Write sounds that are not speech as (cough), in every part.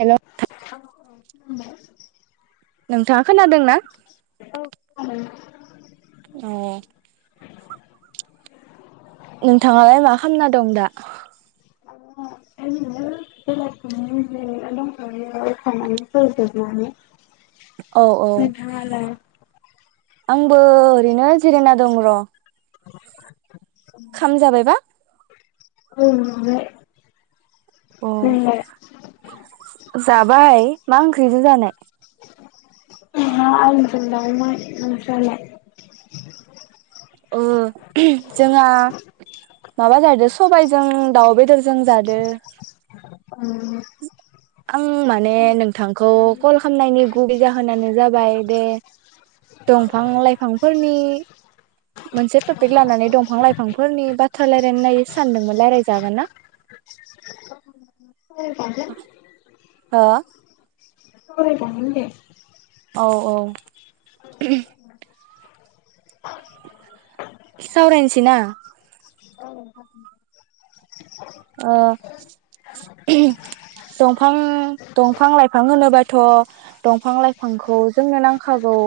हेल। औ। नोंथाङा खोनादों ना। औ। नोंथाङालाय मा खालामना दं दा। (unintelligible) औ औ नोंथांआलाय। आंबो ओरैनो जिराया दं र। खामजाबायबा। औ (unintelligible) अ जोंलाय जाबाय। मा ओंख्रिजों जानाय। अमा आलुज़ों दाउमोन ओमफ्राय ओ। जोंहा (inaudible) माबा जादो सबायजों दाउ बेदरजों जादो। उम। आं माने नोंथांखौ कल खालामनायनि गुबै जाहोनानो जाबाय बे दंफां लाइफांफोरनि मोनसे टपिक लानानै दंफां लाइफांफोरनि बाथ्रा रायलायनाय सानदोंमोन रायलायजागोन ना। हो (unintelligible) (unintelligible) औ औ। (unintelligible) सावरायसैना। औ। ओ दंफां दंफां लाइफां होनोबाथ' दंफां लाइफांखौ जोंनो नांखागौ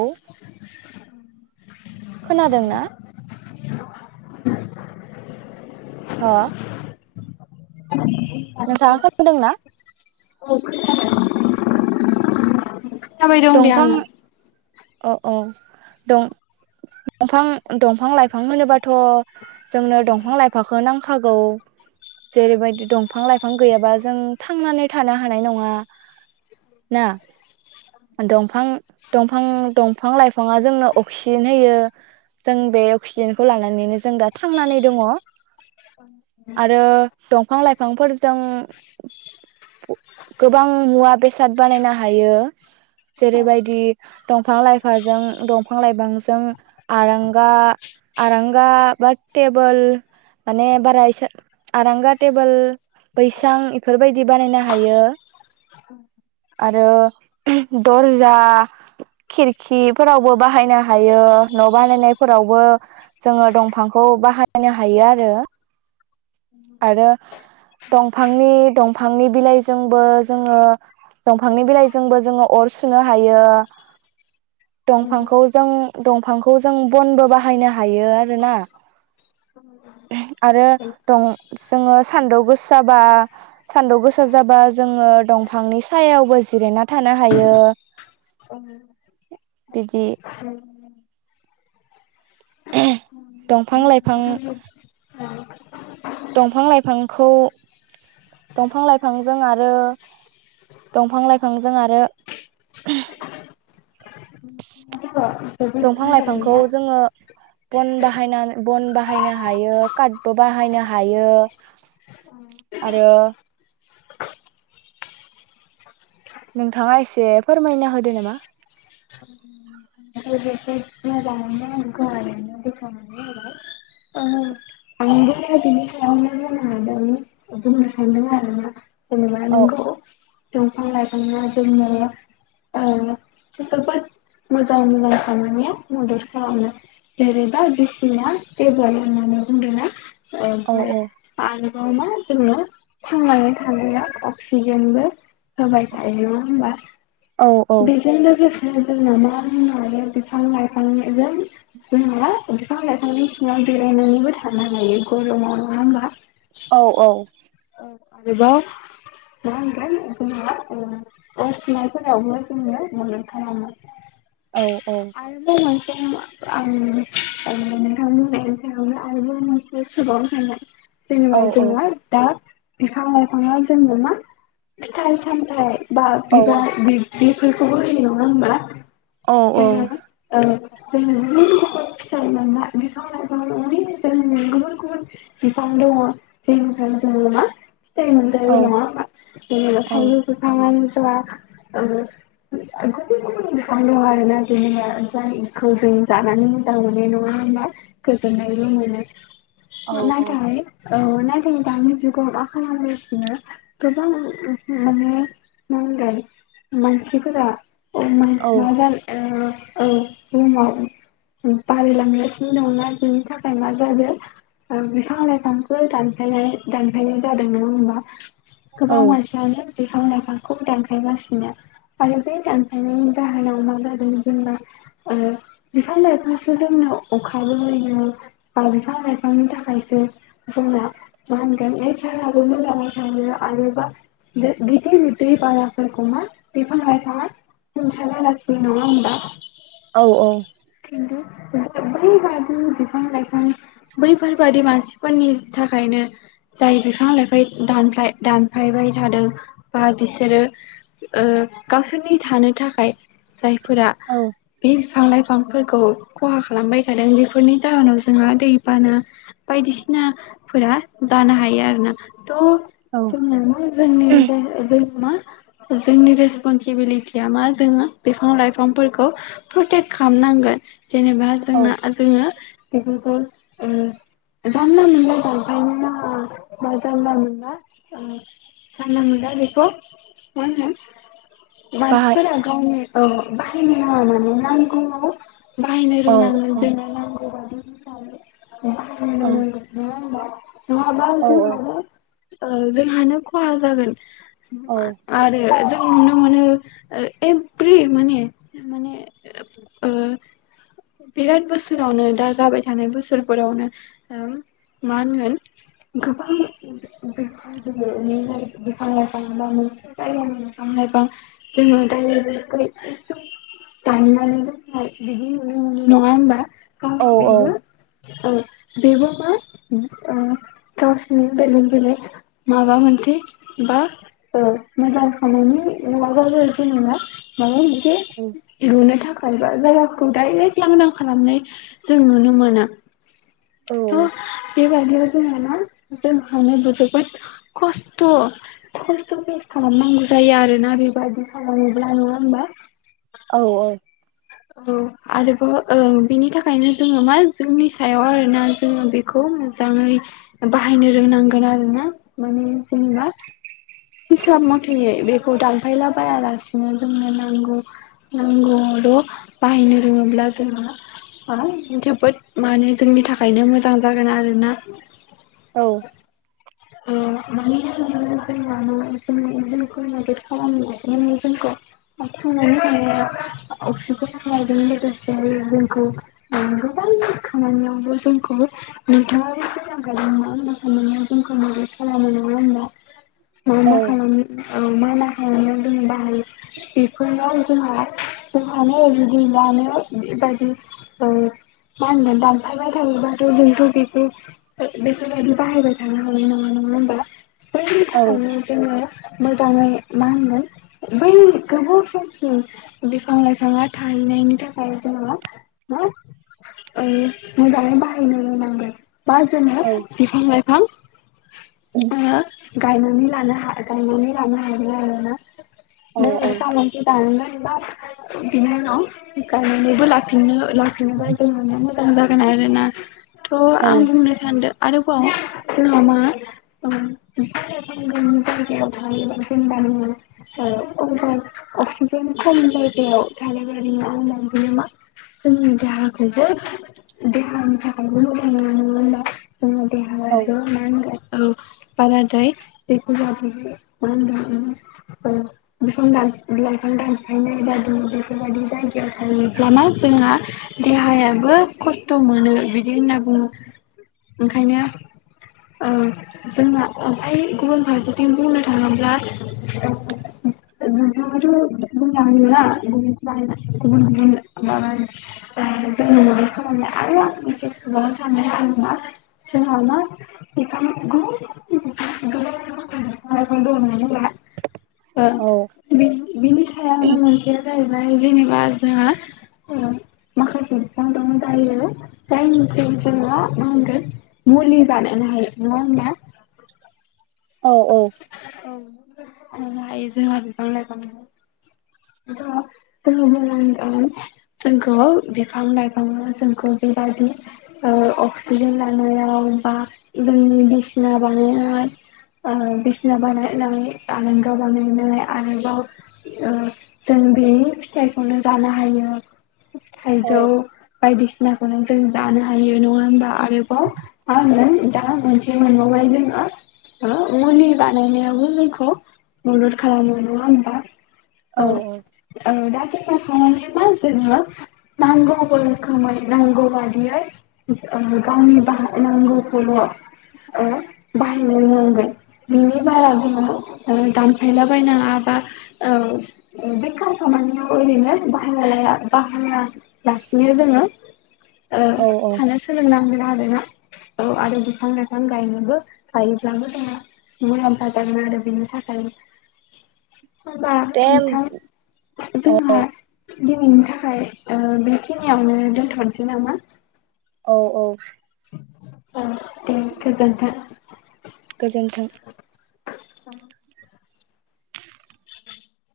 खोनादोंना। हो। (unintelligible) औ नोंथाङा खोनादों। खोनादोंना थाबाय दं दे आङो। अ अ दं दंफां दंफां लाइफां मोनोबाथ' जोंनो दंफां लाइफांखौ नांखागौ जेरैबायदि दंफां लाइफां गैयाबा जों थांनानै थानो हानाय नङा ना दंफां दं फां दंफां लाइफाङा जोंनो अक्सिजेन होयो जों बे अक्सिजेनखौ लानानैनो जों दा थांनानै दङ आरो दंफां लाइफांफोरजों गोबां मुवा बेसाद बानायनो हायो जेरैबायदि दंफां लाइफाजों दंफां लाइफांजों आरांगा आरांगा बा टेबोल माने बारा एसो आरांगा टेबोल बैसां इफोरबायदि बानायनो हायो आरो दरजा। खिरखिफोरावबो बाहायनो हायो न' बानायनायफोरावबो जोङो दंफांखौ बाहायनो हायो आरो। आरो दंफांनि दंफांनि बिलाइजोंबो जोङो दंफांनि बिलाइजोंबो जोङो अर सुनो हायो दंफांखौ जों दंफांखौ जों बनबो बाहायनो हायो आरोना आरो। दं जोङो सानदुं गोसाबा सानदुं गोसा जाबा जोङो दंफांनि सायावबो जिरायना थानो हायो बिदि। (inaudible) दंफां लाइ (unintelligible) दंफां लाइफांखौ दफां लाइफांजों आरो दंफां लाइफांजों आरो जोबोद दंफां लाइफांखौ मोजाङैनो जोङो बन बाहायना बन बाहायनो हायो काटबो बाहायनो हायो आरो नोंथाङा एसे फोरमायना होदो नामा? (unintelligible) औ (unintelligible) दंफां लाइफाङा जोंनो ओ जोबोद मोजां मोजां साननाया मदद खालामो जेरैबा (unintelligible) होननानै बुंदोंना औ औ (unintelligible) मा जोङो थांनानै थानाया अक्सिजेनबो होबाय थायो नङा होमबा? औ औ बेजों लोगो (unintelligible) (unintelligible) औ औ औ आरोबाव मा होनगोन जोङो ओ अर सुनायफोरावबो जोङो मदद खालामो। औ औ आरो‌बाव मोन (unintelligible) औ जेनेबा जोंङो दा बिफां लाइफाङा जोंनो मा फिथाइ सामथायाइ बा औ बिबार बिब बेफोरखौबो होयो नङा होमबा? औ औ जोंङो ओं जों गुबुन गुबुन फिथाइ मोनना बिफां लायफां (unintelligible) जोंनिफ्राय जोङो मा फिथाय मोनजायो नंङा औ होमबा जोंङो थाइजौ बिफांङानो हो (unintelligible) फां दङ आरोना जेनिनो जायखौ जों जानानै मोजां मोनो नङा होनबा गोजोननायबो मोनो। ना नाथय औ नाथाय दानि जुगाव मा खालामो जोंङो गोबां माने माहोनगोन मानसिफोरा अम औ माजाल ओ औ बुहुमाव बारायलांगासिनो दंना बिनि थाखाय मा जादों ओ बिफां लाइफांखो दानफायनो दानफायनाय जादों नंङा होमबा? गोबां मानसियानो। बिफां लाइफांखौ दानफायगासिनो आरो बे दानखायनायनि जाहोनाव मा जादों जोंना ओ बिफां लाइफांसो जोंनो अखाबो होयो बा बिफां लाइफांनि थाखायसो जोंना मा होनगोन नेचाराबो मोजाङै थाङो आरो बा गिदिर दै बानाफोरखौ मा बिफां लाइफाङा सुंथानालाखियो नंङा होमबा? औ औ खिन्थु बैबादि बिफां लाइफां बैफोरबादि मानसिफोरनि थाखायनो जाय बिफां लाइफां दानफ्लाय दानफायबाय थादों बा बिसोरो ओ गावसोरनि थानो थाखाय जाय फोरा बे। फां लाइफांफोरखौ खहा खालामबाय थादों बेफोरनि जाहोनाव जोंहा दैबाना बायदिसिनाफोरा जानो हायो आरोना। थ औ जोंनो मा जोंनि गेज ओ जों मा जोंनि रेसपनसिबिलिट। यामा जोङो बिफां लाइफांफोरखौ प्रटेक खामनांगोन। जेनेबा औ जोंना जोङो। बेफोरखौ ओ जानला मोनला दानफायनो नांङा बा जानला मोनला ओ जानला मोनला बेखौ माहोनो। बाहाय मानसिफोरा गावनो। औ बाहाय नो नाङा माने नांगौआव। बाहायनो औ रोंनांगोन औ जोंनो नांगौबा (unintelligible) जो बाहायनो औ रोंनांगोन नोङा होमबा। महाब औ इथिंलाबो। ओ जोंहानो खहा जागोन। औ मोनआरो जा नुनो मोनो। एभ्रि माने माने ओ बिराद बोसोरावनो दा जाबाय थानाय बोसोरफोरावनो मा होनगोन गोबां बिफां लाइफां जायानि बिफां लाइफां। जोङो दालायफोरखौ एखदम दाननानै दोननाय बिदि नुनोमोनो नङा होनबा। खावस औ औ बेबो। ओ बेबो मोन ओ गावसिनि जोनोमजानाय माबा मोनसे बा ओ मोजां खनायनि। दावबाय फैयनांनाय माबा मोन। बे औ लुनो थाखाय। बाइबा जायगाखौ डाइरेक्ट लांदां खालामनाय जों नुनो मोना। थ बे। बारियाव जोंहाना जोंहानोबो जोबोद खस्थ' खस्थ'पेस खालामनांगौ जायो आरोना बे। बायदि खालामोब्ला नङा होमबा। औ-औ। औ आरोबाव ओ बेनि थाखायनो जोङो मा जोंनि सायाव आरोना जोङो बेखौ मोजाङै बाहायनो रोंनांगोन आरोना माने जेनेबा हिसाब मथेै बेखौ दानफायला बायालासिनो जोंनो नांगौल नांगौल। बाहायनो रोङोब्ला जोंहा जोबोद माने जोंनि थाखायनो मोजां जागोन आरोना। औ। ओ मानो होनोब जों ज जोंखौ मदद खालाम जोंखौ खांनानै अक्सिजेनजों लोगोसे जोंखौ गोबां खामानियावबो जोंखौ नथाङ (unintelligible) खालामो नङा होनबा। मा औ मा खालामनो। औ मा-मा खामानियावन जों बाहायो। बेफोराव। जोंहा जोंहानो जुदि जानो बेबायदि ओ मा होनगोन दानफायबाय थायोबाथ' जोंथ' बेखौ बेफोरबायदि बाहायबाय थानो हानाय नङा नङा होमबा बैनि थाखायनो जोङो मोजाङै मा होनगोन बै गोबाव समसि बिफां लाइफाङा थाहैनायनि थाखाय जोङो मा ओ मोजाङै बाहायनो रोंनांगोन बा जोङो बिफां लाइ हा आ गायनानै लानोहा गायनानै लानो हायो आरोना (unintelligible) बिनि उनाव गायनानैबो लाफिनो लाखिनो बाय जोंहानोमोन थांबागोन आरोना। थ' आं बुंनो सान्दो आरोबाव (unintelligible) (unintelligible) (unintelligible) ओ जोंहा ओमफाय गुबुन फारसे बुंनो थाङोब्ला (unintelligible) (unintelligible) ओ बिनि सायाव मोनसेया (unintelligible) (unintelligible) (unintelligible) औ औ (unintelligible) (unintelligible) आरोबाव ओ जों बेनि फिथाइखौनो जानो हायो थायजौ बायदि (unintelligible) जानो हायो नङा होनबा आरोबाव मा होनो दा मोनसे मोनबावबाय जोङो (unintelligible) (unintelligible) मदद खालामो नङा होमबा औ औ दा (unintelligible) नांगौ बादियै गावनि (unintelligible) नांगौखौल' बाहायनो नांगोन (unintelligible) बारा गोनाव दानफायला बायनाङा बा ओ (unintelligible) ओरैनो (unintelligible) (unintelligible) ओ थानो सोलोंनांगोन आरोना औ आरो बिफां लाइफां गायनोबो गायोब्लाबो (unintelligible) (unintelligible) आरो बिनि थाखाय होबा दे नोंथां जोंहा दिनैनि थाखाय ओ बेखिनियावनो दोनथ'नोसै नामा? औ औ अ दे गोजोनथों गोजोन्थों (inaudible)